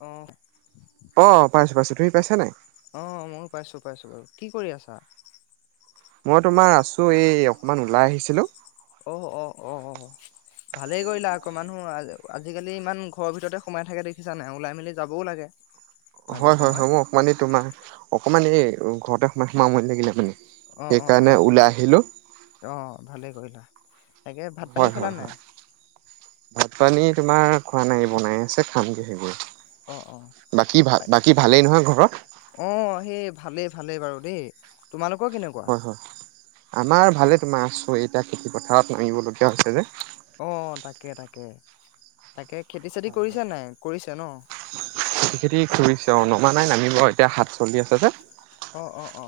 অ'। অ' পাইছো পাইছো তুমি পাইছা নাই? অ', ময়ো পাইছো পাইছো বাৰু কি কৰি আছা? মই তোমাৰ আছো এই অকমান ওলাই আহিছিলো। ও অ' অ'। ভালেই কৰিলা আকৌ মানুহ আজ - আজিকালি ইমান ঘৰৰ ভিতৰতে সোমাই থাকে দেখিছা নাই ওলাই মেলি যাবও লাগে। মাজে হয় হয় সময়ে হয়। মোৰ অকমান‌ এই তোমাৰ অকমান এই ঘৰতে সোমাই সোমাই আমনি লাগিলে মানে। অ' অ' সেইকাৰণে অ', ওলাই আহিলো অ' ভালেই কৰিলা। তাকে ভাত -পানী হয় খালা হয় নাই? হয় ভাত পানী তোমাৰ খোৱা নাই বনাই আছে খামগে হে গৈ। অ' অ', নহয় ঘৰত অ' সেই ভালেই, ভালেই বাৰু। দেই তোমালোকৰ কেনেকুৱা? হয় হয় আমাৰ ভালে তোমাৰ আছো এতিয়া খেতি পথাৰত নামিবলগীয়া হৈছে যে। অ' তাকে তাকে, তাকে খেতি চেতি হয় হয় কৰিছা নাই? কৰিছে ন? খেতি চেতি কৰিছে অ' নমা নাই নামিব এতিয়া সাত চলি আছে যে। অ' অ'।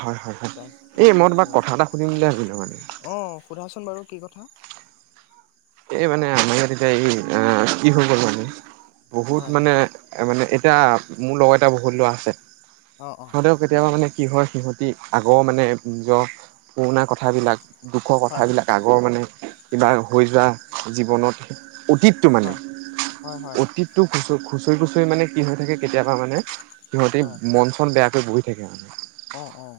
হয় হয় হয়। তাকে এই মই তাকে তোমাক কথা এটা সুধিম বুলি ভাবিলোঁ মানে! অ', সোধাচোন বাৰু কি কথা এই মানে আমাৰ ইয়াত এতিয়া এই আহ কি হৈ গ'ল মানে বহুত হয় হয় মানে মানে এতিয়া মোৰ লগত এটা বহুত ল'ৰা আছে। অ', অ', হ'লেও কেতিয়াবা মানে কি হয় সিহঁতি আগৰ মানে নিজৰ পুৰণা কথাবিলাক দুখৰ হয় হয় কথাবিলাক আগৰ মানে কিবা হৈ যোৱা জীৱনত অতীতটো মানে হয় হয় হয় অতীতটো খুচৰ খুচৰি খুচৰি মানে কি হৈ থাকে কেতিয়াবা মানে সিহঁতে হয় মন চন বেয়া কৰি বহি থাকে মানে। অ' অ'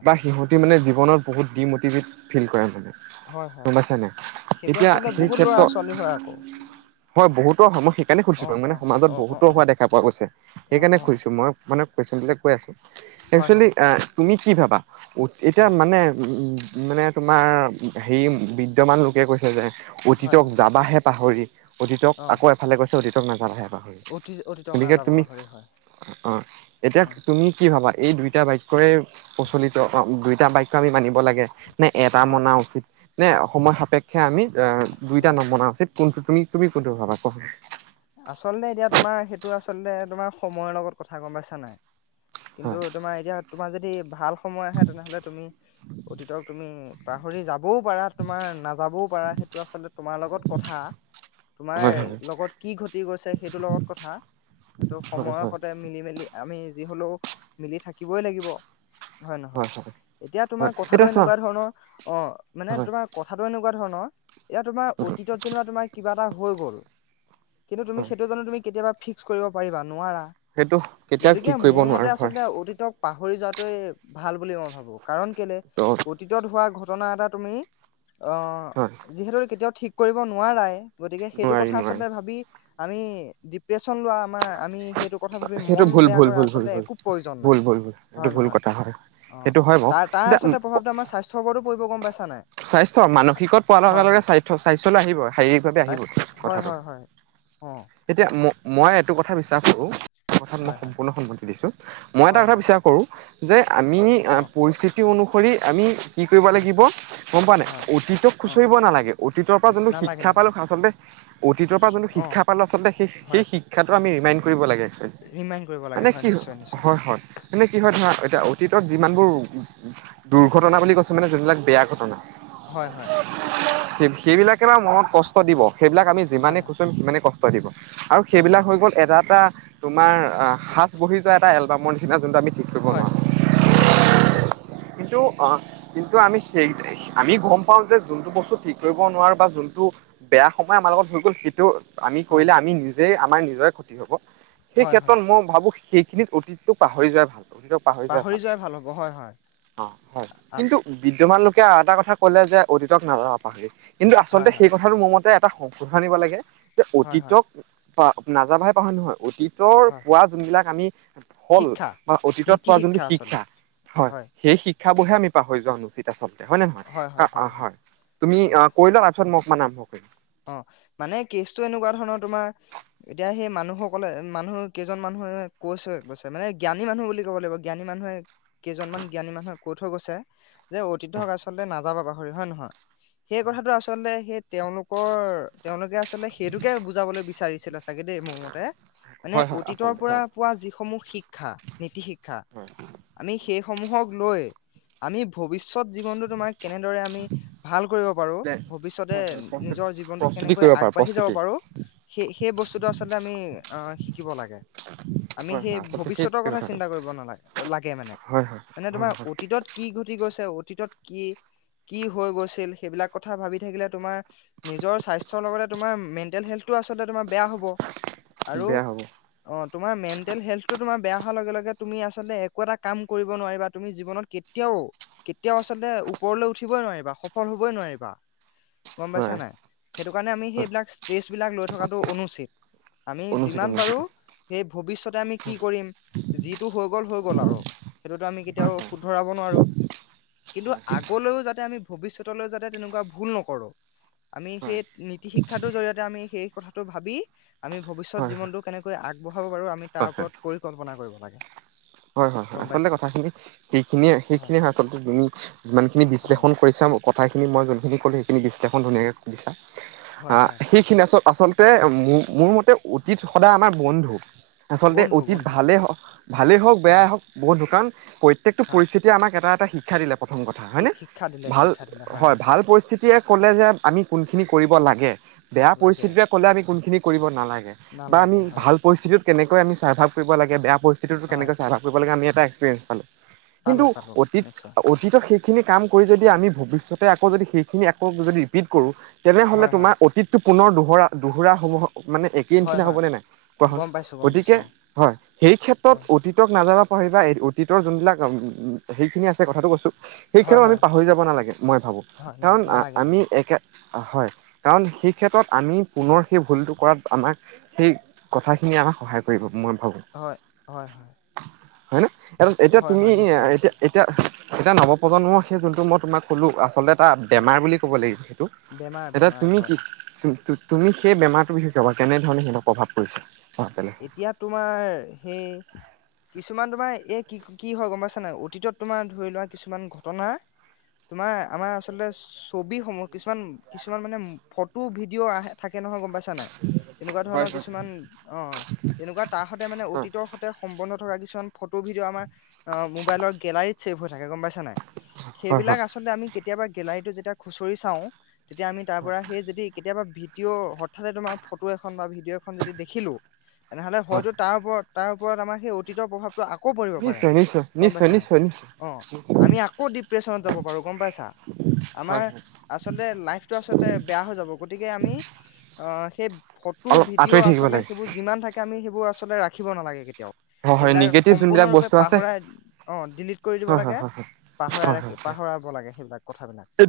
প্ৰতি মানে জীৱনত বহুত ডিম'টিভেট ফিল কৰে মানে। হয় গম হয় পাইছা নাই সেইটো এতিয়া আচলতে সেই বহুত ল'ৰা ক্ষেত্ৰত [inaudible] হয় বহুতো অ হয় মই সেইকাৰণে সুধিছো অ বাৰু মানে অ সমাজত অ অ বহুতো অ হোৱা দেখা পোৱা গৈছে অ সেইকাৰণে অ কৈছোঁ মই মানে কুইচ্ছন বিলাক কৈ আছো। হয় একচুৱেলি হয় আ তুমি কি ভাবা? উট এতিয়া অ মানে মানে তোমাৰ হেৰি বিদ্যমান লোকে কৈছে যে হয় অতীতক হয় আহে পাহৰি অতীতক অ আকৌ এফালে কৈছে অতীতক অতি [unintelligible] অতীতক গতিকে নাযাবা তুমি পাহৰি হয় অ এতিয়া অ তুমি কি ভাবা? এই দুইটা বাক্যৰে প্ৰচলিত, দুইটা বাক্য আমি মানিব লাগে। নে এটা হয় মনা হয় উচিত নে সময় সাপেক্ষে আমি এতিয়া হয় নবনাও চিত কোনটো তুমি - তুমি কোনটো ভাবা ক আচলতে এতিয়া তোমাৰ সেইটো আচলতে তোমাৰ সময়ৰ লগত কথা গম পাইছা নাই। কিন্তু হয় তোমাৰ এতিয়া তোমাৰ যদি ভাল সময় আহে তেনেহলে তুমি অতীতক তুমি পাহৰি যা বও পাৰা তোমাৰ নাযাবও পাৰা সেইটো আচলতে তোমাৰ লগত কথা, তোমাৰ হয় হয় লগত কি ঘটি গৈছে সেইটোৰ লগত কথা সেইটো হয় সময়ৰ হয় সতে মিলি মেলি আমি যি হলেও মিলি থাকিবই লাগিব। হয় নহয় এতিয়া হয় তোমাৰ কথাটো এতিয়া চোৱা এনেকুৱা ধৰণৰ অ মানে হয় তোমাৰ কথাটো এনেকুৱা ধৰণৰ এয়া তোমাৰ অতীতত যেনিবা তোমাৰ কিবা এটা হৈ গ'ল, কিন্তু তুমি হয় সেইটো জানো তুমি কেতিয়াবা ফিক্স কৰিব পাৰিবা নোৱাৰা। সেইটো কেতিয়াও গতিকে ঠিক কৰিব মোৰ মতে নোৱাৰো হয় আচলতে অতীতক পাহৰি যোৱা। ভাল বুলি মই ভাবো কাৰণ কেলে ত' অতীতত হোৱা ঘটনা এটা তুমি অ হয় যিহেতু কেতিয়াও ঠিক কৰিব নোৱাৰাই, গতিকে সেইটো নোৱাৰি কথা নোৱাৰি আচলতে ভাব আমি ডিপ্ৰেচন লোৱা আমাৰ আমি সেইটো কথা ভাবি সেইটো মন ভুল বেয়া ভুল কৰা ভুল ভুল আচলতে ভুল একো প্ৰয়োজন নাই ভুল ভুল ভুল এইটো হয় ভুল নহয়। কথা হয় অঁ, সেইটো হয় বাৰু তাৰ তাৰ আচলতে এতিয়া প্ৰভাৱটো আমাৰ স্বাস্থ্যৰওপৰতো পৰিব গম পাইছা নাই? স্বাস্থ্য মানসিকত পোৱাৰ লগে হয় লগে হয়। স্বাস্থ স্বাস্থ্্যলৈ আহিব শাৰীৰিক ভাৱে আহিব স্বাস্থ্য হয় কথাটো। হয় হয় অ' এতিয়া ম মই এইটো কথা বিচাৰ কৰো কথাত মই হয় হয় সম্পূৰ্ণ সন্মতি দিছো মই এটা হয় কথা হয় বিচাৰ কৰো যে, আমি অ' পৰিস্থিতি অনুসৰি আমি কি কৰিব হয় লাগিব গম পোৱা নাই হয় অতীতক অ' খুচৰিব নালাগে অতীতৰ পৰা যোনটো নালাগে শিক্ষা পালো নালাগে আচলতে, অতীতৰ পৰা যোনটো অ' শিক্ষা পালো আচলতে সেই সেই হয় শিক্ষাটো আমি ৰিমাইণ্ড কৰিব লাগে মানে কি হয় নিশ্চয় নিশ্চয় হয় হয় মে কি হয় অ' ধৰা এতিয়া অতীত যিমানবোৰ দুৰ্ঘটনা বুলি কৈছো মানে যোনবিলাক বেয়া ঘটনা। হয় হয়। স সেইবিলাকে বাাৰ মনত কষ্ট দিব সেইবিলাক আমি হয় যিমানেই হয় খোচোম সিমানেই কষ্ট দিব। আৰু হয় সেইবিলাক হয় হৈ গ'ল এটা এটা তোমাৰ আহ সাঁচ বহি যোৱা এটা এলবামৰ নিচিনা যোনটো আমি। ঠিক কৰিব হয় নোৱাৰো হয় হয় নিশ্চয়। কিন্তু অ কিন্তু আমি সেই আমি গম পাওঁ যে যোনটো বস্তু ঠিক কৰিব নোৱাৰো বা যোনটো বেয়া সময় আমাৰ লগত হৈ গ'ল সেইটো। আমি হয় কৰিলে আমি নিজেই আমাৰ নিজৰে ক্ষতি হব সেই হয় হয় ক্ষেত্ৰত মই ভাবো। সিনিত অতীতটো পাহৰি যোৱাই ভাল। কিন্তু পাহৰি যোৱা ভাল যোৱাই হ'ব হয় হয় অ হয় আচ কিন্তু বিদ্ধবানলোক। এটা কথা কলে যে অতীতক নাযা পাহৰি কিন্তু হয় আচলতে হয় সেই কথাটো মোৰ মতে। এটা সংশোধনিব লাগে যে হয় হয় অতীতক প নাযাবাহে পাহৰি নহয় অতীত। তৰ হয় পোৱা যোনবিলাক আমি ফল শিক্ষা বা অতীতত নীতি পোৱা যোনটো আচলতে শিক্ষা হয় সেই শিক শিক্ষাবহে আমি পাহৰি যোৱা অনুচিত আচলতে হয় নে নহয় হয় তুমি অ অৈ লোৱা তাৰপিছত মই। মানাপ [unintelligible] অ মানে কেচটো এনেকুৱা ধৰণৰ তোমাৰ এতিয়া সেই মানুহসকলে মানুহ কেইজন মানুহে কৈছে কৈছে মানে জ্ঞানী মানুহ বুলি ক'ব লাগিব জ্ঞানী। মানুহে কেইজনমান জ্ঞানী মানুহে। কৈত থৈ গৈছে যে অতিথ হক আচল্ততে নাযাবা পাহৰি হয়ে নহয়। সেই কথাাতটো আচলতে সেই তেওঁলোক কৰ তেওঁলোকে আচলতে সেইটোকে বুজাবলৈ বিচাৰিছিলে চাগে দেই মোৰ মতে। মানে হয় হয় অতীতৰ আচলতে পৰা হয় পোৱা যিসমূহ শিক্ষা নীতি শিক্ষা হয় আমি সেই সমূহক লৈ আমি ভৱিষ্যত জীৱনতটো তোমাক কেনেদৰে আমি ভাল কৰিব পাৰো ভৱিষ্যতে। হয় হয় নিজৰ জীৱনতত প্ৰস্তুতি কেনেকৈ কৰিব পাৰা আগবাঢ়ি যাব প্ৰস্তুতি পাৰো। সেই সেই বস্তুটো আচলতে আমি শিকিব লাগে। আমি হয় সেই হয় আচলতে সেই ভৱিষ্যতৰ কথা কথাটো চিন্তা কৰিব নালাগে লাগে মানে হয় হয় মানে হয় তোমাৰ হয় অতীতত কি উটি গৈছে অতীতত কি কি হৈ গৈছিল সেইবিলাক কথা ভাবি থাকিলে তোমাৰ? নিজৰ স্বাস্থ্যৰ লগতে তোমাৰ মেণ্টেল হেল্থটো আচলতে তোমাৰ বেয়া হ'ব আৰু বেয়া হ'ব অ। তোমাৰ মেণ্টেল হেল্থটো তোমাৰ বেয়া হোৱাৰ লগে লগে তুমি আচলতে একো এটা কাম কৰিব নোৱাৰিবা তুমি জীৱনত কেতিয়াও। কেতিয়াও আচলতে ওপৰলৈ উঠিবই নোৱাৰিবা সফল হবই নোৱাৰিবা। হয়। গম পাইছা নাই সেইটো কাৰণে আমি হয় সেইবিলাক ষ্ট্ৰেচ বিলাক লৈ থকাটো অনুচিত। আমি অনুচিত যিমান অনুচিত পাৰো সেই ভৱিষ্যতে আমি কি কৰিম যিটো হৈ গল হৈ গ'ল আৰু সেইটোতো আমি কেতিয়াও শুধৰাব নোৱাৰো, কিন্তু হয় আগলৈও যাতে আমি। ভৱিষ্যতলৈ যাতে তেনেকুৱা ভুল নকৰো। আমি হয় সেই নীতি শিক্ষাটোৰ জৰিয়তে আমি সেই কথাটো ভাবি আমি ভৱিষ্যত হয় হয় জীৱনতটো কেনেকৈ আগ। হ বাৰ আমি হয় তাৰ হয় ওপৰত পৰিকল্পনা কৰিব লাগে। হয় হয় হয় গম আচলতে পাইছা কথাখিনি সেইখিনিয়ে সেইখিনিয়ে হয় আচল তুমি যিমানখিনি হয় বিশ্লেষণ কৰিছা। সমূহ কথা খিনি মই জুনখিনী কলো সেইখিনি বিশ্লেষণ ধুনীয়াকে কৰিছা হয় আহ হয় সেইখিনি আচ আচলতে মোৰ মতে অতীত সদায় আমাৰ বন্ধু। আচলতে বন্ধু অতীত বন্ধু ভালেই হ ভালেই হওক বেয়াই হয় হওক বহুত দোকান প্ৰত্যেকটো হয় পৰিস্থিতিয় আমাক এটা এটা শিক্ষা দিলে। প্ৰথম কথা হয়নে শি- শিক্ষা দিলে ভাল শিক্ষা দিলে হয় ভাল নিশ্চয় পৰিস্থিতিয়ে ক'লে যে আমি কোনখিনি। কৰিব লাগে বেয়া লাগে পৰিস্থিতিৰে ক'লে আমি কোনখিনি কৰিব নালাগে বা আমি নালাগে হয় ভাল পৰিস্থিতিত। কেনেকৈ আমি ছাৰ্ভ কৰিবাগেয়া পৰিস্থিতিত হয় কেকৈ ছাৰ্ভ কৰিবাগে আি এটা এক্পিৰিয়েঞ্চ পালো। কিন্তু পালো পালো অতীত নিশ্চয় অতীত শেষ। সেইখিনি কাম কৰি যদি আমি ভৱিষ্যতে আকৌ যদি সেইখিনি আকৌ যদি ৰিপিট কৰোঁ। তেনেহলে হয় হয় তোমাৰ অতীতটো পুনৰ দোহৰা দোহোৰা হব। মানে একেই হয় নিচিনা হয় হ'বনে নাই কোৱাখন গম পাইছো গম পাইছো গতিকে হয় সেই অ ক্ষেত্ৰত অ অতী। নাযাব পাৰ বা এই অতীতৰ যোনবিলাক সেইখিনি আছে কথাটো কৈছোঁ। সেই হয় ক্ষণও আমি হয় পাহৰি যাব নালাগে মই ভাবোঁ হয় ন কাৰণ নালাগে আমি নালাগে একে হয় কাৰণ সেই ক্ষেত্ৰত আমি পুনৰ সেই ভুলটো কৰাত আমাক সেই কথাখিনি আমাক সহায় কৰিব মই হয় হয় হয়। হয় ন এ এতিয়া হয় তুমি হয় নিশ্চয় এতিয়া নিশ্চয় এতিয়া এতিয়া নৱপ্ৰজন্মৰ সেই যোনটো মই তোমাক ক'লোঁ আচলতে এটা হয় বেমাৰ বুলি ক'ব লাগিব সেইটো বেমাৰ এতিয়া বেমাৰ তুমি কি হয় তুমি সেই বেমাৰটোৰ বিশষে কেনেধৰণে প্ৰভাৱ পৰিছে অ' বেলেগ এতিয়া তোমাৰ সেই কিছুমান তোমাৰ এই কি কি হয় গম পাইছা নাই অতীতত তোমাৰ ধৰি লোৱা কিছুমান ঘটনা তোমাৰ আমাৰ আচলতে ছবি সমূহ কিছুমান কিছুমান মানে ফটো ভিডিঅ' আহে থাকে। তাকে নহয় গম পাইছা নাই তেনেকুৱা হয় ধৰণৰ হয়। কিছুমান অ। তেনেকুৱা তাহ সতে মানে অতীতৰ সতে। বন্ধ থকা কিছুমান ফটো ভিডিঅ' আমাৰ অ মোবাইলৰ গেলাৰীত ছেভ হৈ থাকে গম পাইছা নাই। হয় সেইবিলাক হয় আচলতে আমি কেতিয়াবা গেলাৰী যেতিয়া খুচৰি চাও তেতিয়া আমি তাৰ পৰা সেই যদি কেতিয়াবা ভিডিঅ' হঠাতে তোমাৰ ফটো এখন বা ভিডিঅ' এখন যদি দেখিলো। তেনেহ'লে হয় হয়তো তাৰ ওপৰত তাৰ ওপৰত আমাৰ সেই অতীত প্ৰভাৱ। আকৌ পৰিঢ়ব পাৰে নিশ্চয় নিশ্চয় গম নিশ্চয় পাইছা নে নিশ্চয় নিশ্চয় অ আমি আকৌ ডিপ্ৰে্যনত যাব পাৰো গম পাইছা [unintelligible] আমাৰ আচলতে লাইফটো আচলতে বেয়া হৈ যাব গতিকে আমি অ সেই ফটো অলপ ভিডিঅ' আঁতৰি থাকিব আচলতে লাগে সেইবোৰ যিমান থাকে আমি সেইবোৰ আচলতে ৰাখিব নালাগে তেওঁক হয় হয় সেইবিলাক নিগেটিভ যোনবিলাক সম্পূৰ্ণৰূপে বস্তু আছে পাহৰাই অ ডিলিট কৰি দিব হয় হয় লাগে হয় হয় পাহৰাই হয় ৰাখি হয় হয় পাহৰাব লাগে সেইবিলাক কথাবিলাক এ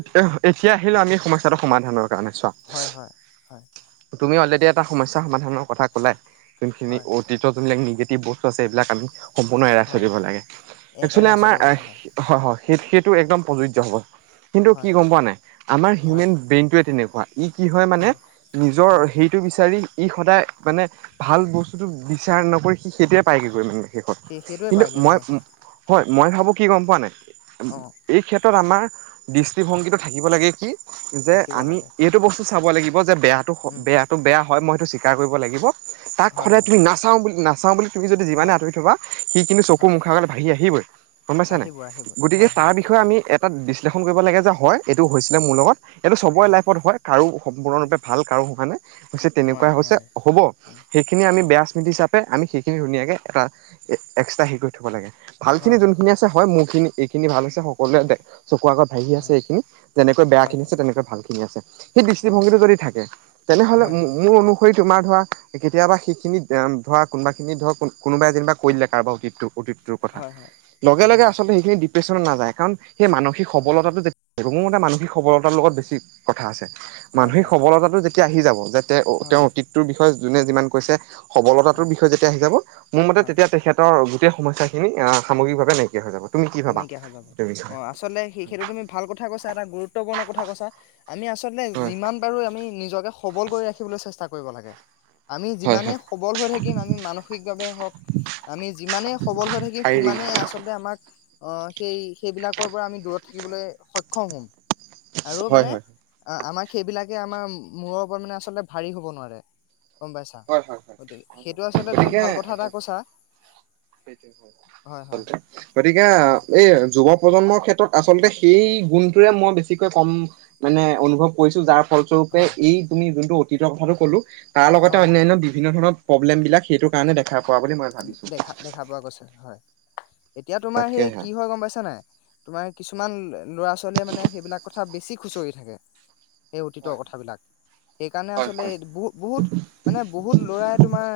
এতিয়া আহিলো আমি সমাধানৰ কাৰণে চোৱা। হয় হয় হয় তুমি অলৰেডি এটা। সমস্যা সমাধানৰ কথা কলাই যোনখিনি হয় অতীত যোনবিলাক নিগেটিভ বস্তু আছে এইবিলাক আমি। সম্পূৰ্ণ এৰাই হয় চলিব লাগে এ একচুৱেলি এৰা আমাৰ চলিব লাগে হয় হয়। সেই সেইটো একদম প্ৰযোজ্য হ'ব কিন্তু হয় কি গম পোৱা নাই আমাৰ হয় হিউমেন ব্ৰেইনটোৱে তেনেকুৱা। ই কি হয় মানে নিজৰ হয় সেইটো বিচাৰি। ই সদায় মানে ভাল বস্তুটো বিচাৰ নকৰি সি সেইটোৱে পায়গৈগৈ মানে। ষত সেই সেইটোৱে কিন্তু পায়গে মই হয় হয় হয় মই ভাবোঁ কি গম পোৱা নাই অ এই ক্ষেত্ৰত আমাৰ দৃষ্টিভংগীটো থাকিব লাগে কি যে থাকিব আমি লাগে এইটো বস্তু চাব লাগিব অ যে বেয়াটো উম বেয়াটো বেয়া হয় মই সেইটো স্বীকাৰ কৰিব লাগিব তাক হয় সদায় হয় তুমি নাচাও বুলি নাচাওঁ বুলি তুমি যদি যিমানে হয় আঁতৰি থবা সি কিন্তু চকুৰ হয় মুখ আগত বাঢ়ি আহিবই। গম পাইছা নাই আহিব আহিব গতিকে হয় তাৰ হয় বিষয়ে আমি এটা বিশ্লেষণ কৰিব লাগে যে হয় এইটো হৈছিলে মোৰ লগত। এইটো চবৰে লাইফত হয় কাৰো হয় সম্পূৰ্ণৰূপে ভাল কাৰো হয়নে। তেনেকুৱা নোৱাৰে হৈছে নোৱাৰে হ'ব সেইখিনি আমি বেয়া স্মৃতি হিচাপে আমি শে- কিনি ধুনীয়াকে এটা এক্সট্ৰা সেই কৰি থ'ব লাগে হয় ভালখিনি হয় যোনখিনি আছে হয় মোক। খিনি এইখিনি ভাল হৈছে সকলোৱে চকুৰ আগত ভাঙি আছে হয় এইখিনি যেনেকৈ বেয়া হয় হয় হয় খিনি আছে হয় তেনেকে ভাল খিনি আছে। সেই অ দৃষ্টিভংগীটো যদি থাকে, তেনেহ'লে হয় হয় মোৰ অনুসৰি। তোমাৰ ধৰা কেতিয়াবা সেইখিনি ধৰা কোনোবা খিনি ধৰক কোনোবাই যেনিবা কৰি দিলে কাৰোবা অতীতটো অতিতটোৰ কথা, হয় হয় লগে হয় লগে আচলতে সেইখিনি ডিপ্ৰেশ্যনত নাযায় কাৰণ সেই মানসিক হয় সবলতাটো যে। মোৰ মতে মানসিক সবলতাৰ লগত বেছি কথা আছে। হয় হয় মানসিক সবলতাটো যেতিয়া আহি যাব যে তেওঁৰ হয় অতীতটোৰ বিষয়ে যোনে যিমান কৈছে, সবলতাটোৰ হয় বিষ- ষয়ে যেতিয়া শিকাব মোৰ মতে হয় তেতিয়া তেখেতৰ গোটেই সমস্যাখিনি সামগ্ৰিকভাৱে নাইকিয়া হৈ যাব। তুমি কি ভাবা নাইকিয়া হৈ যাব এইটো অ বিষয়ে? আচলতে সেই সেইটো তুমি ভাল কথা কৈছা এটা গুৰুত্বপূৰ্ণ কথা কৈছা। আমি আচলতে হয় যিমান পাৰো আমি নিজকে সবল কৰি ৰাখিবলৈ চেষ্টা কৰিব লাগে। আমি হয় যিমানেই হয় সবল হৈ থাকিম আমি মানসিকভাৱে হওঁক। আমি যিমানেই সবল হৈ থাকিম শাৰীৰিক সিমানেই আচলতে আমাক। অ সেই সেইবিলাকৰ পৰা আমি দূৰত থাকিবলৈ সক্ষম হম। আৰু হয় মানে হয় আ আমাৰ। সেইবিলাকে আমাৰ মূৰৰ ওপৰত মানে আচলতে ভাৰী হ'ব নোৱাৰে। গম পাইছা, হয় হয় হয় হয় গতিকে সেইটো আচলতে তুমি ভাল কথা এটা কৈছা। সেইটো হয় হয় হয় সন্ত্ৰাস, গতিকে অ এই যুৱ প্ৰজন্মক ক্ষেত্ৰত আচলতে সেই গুণটোৰে মই বেছিকৈ কম মানে অনুভৱ কৰিছো যাৰ। ফলস্বৰূপে হয় এই তুমি যোনটো অতীতৰ কথাটো ক'লো তাৰ লগতে হয় হয় অন্যান্য বিভিন্ন ধৰণৰ প্ৰব্লেম বিলাক সেইটো কাৰণে দেখা পোৱা বুলি মই ভাবিছো দেখা দেখা পোৱা গৈছে হয়। এতিয়া তোমাৰ সেই তাকেহে কি হয় গম পাইছা নাই তোমাৰ কিছুমান ল'ৰা ছোৱালীয়ে মানে সেইবিলাক কথা বেছিক খুচৰি থাকে, সেই অতীত হয় কথাবিলাক। সেইকাৰণে হয় আচলতে হয় বহু বহুত মানে বহুত ল'ৰাই তোমাৰ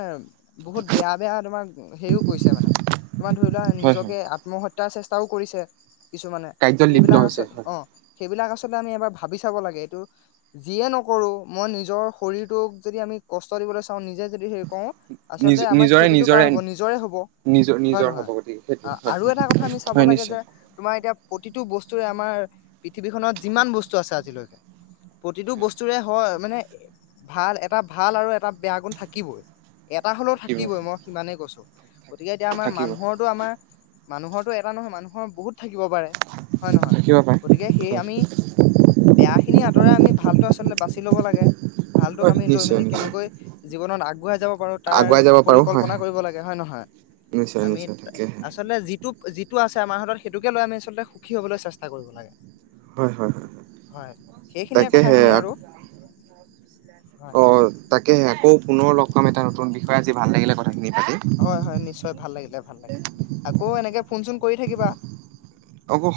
বহুত বেয়া বেয়া তোমাৰ হেৰিও কৈছে মানে, তোমাৰ ধৰি লোৱা হয় হয় নিজকে আত্মহত্যাৰ চেষ্টাও কৰিছে। কিছুমানে কাৰ্যত লিপ্ত সেইবিলাক আচ হৈছে হয় অ সেইবিলাক আচ। আমি এবাৰ ভাবি চাব লাগে, এইটো যিয়ে নকৰো মই নিজৰ শৰীৰটোক যদি আমি কষ্ট দি- চাওঁ নিজে যদি হেৰি কৰো নিজ আচলতে আমাৰ নিজৰে ক্ষতিতটো কাৰ নিজৰে হব নিজৰে হব। নিজ হয় নিজৰ হ'ব নহয় গতিকে অ সেইটোৱে হয় আৰু এটা কথা আমি চাব হয় লাগে যে নিশ্চয় তোমাৰ এতিয়া প্ৰতি- টো বস্তুৰে আমাৰ পৃথিৱীখননত যিমান বস্তু আছে আজিলৈকে প্ৰতিটো বস্তুৰে হয় মানে ভাল এটা ভাল আৰু এটা বেয়া গুণ থাকিবই এটা হ'লো থাকিব কিবই মই সিমানেই কৈছো। গতিকে এতিয়া আমাৰ থাকিব মানুহৰতো আমাৰ মানুহৰটো এটা নহয় মানুহৰ বহুত থাকিব পাৰে হয় নহয় থাকিব পাৰে গতিকে সেই হয় আমি বেয়া খিনি আঁতৰাই আমি ভালতো আচলতে বাছি ল'ব লাগে। ভালটোক হয় আমি লৈ নিশ্চয় মেলি নিশ্চয় কেনেকৈ জীৱনত আগুৱাই যাব পাৰো তাৰ আগুৱাই যাব পাৰো হয় পৰিকল্পনা হয় কৰিব লাগে হয় নহয় নিশ্চয় আমি নিশ্চয় তাকেহে আচলতে যিট- টোপ যিটো আছে আমাৰ হাতত সেইটোকে লৈ আমি আচলতে সুখী হ'বলৈ চেষ্টা কৰিব লাগে। হয় হয় হয় হয় সেইখিনিয়ে তাকে সে কথাখিনি আক। আৰু হয় অ তাকে আকৌ পুনৰ লগ পাম এটা নতুন বিষয়ে আজি ভাল লাগিলে কথাখিনি। পাতি। হয় হয় নিশ্চয় ভাল লাগিলে ভাল লাগিলে। আকৌ এনেকে ফোন চোন কৰি থাকিবা।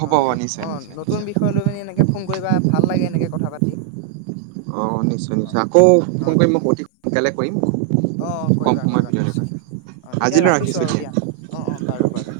হ'ব অ হ'ব নিশ্চয় অ নিশ্চয় নতুন নিশ্চয় বিষয় লৈ মিনি এনেকে ফোন কৰিবা ভাল লাগে এনেকে কথা পাতি অ নিশ্চয় অ নিশ্চয় আকৌ অ ফোন কৰিম মই অতি সোনকালে কৰিম। অ কম কৰিবা সময়ৰ কৰিবা ভিতৰতে কৰিম নিশ্চয়। অ তেতিয়া আজিলৈ ৰাখিছো ৰাখিছোঁ আৰু দিয়া অ অ বাৰু বাৰু।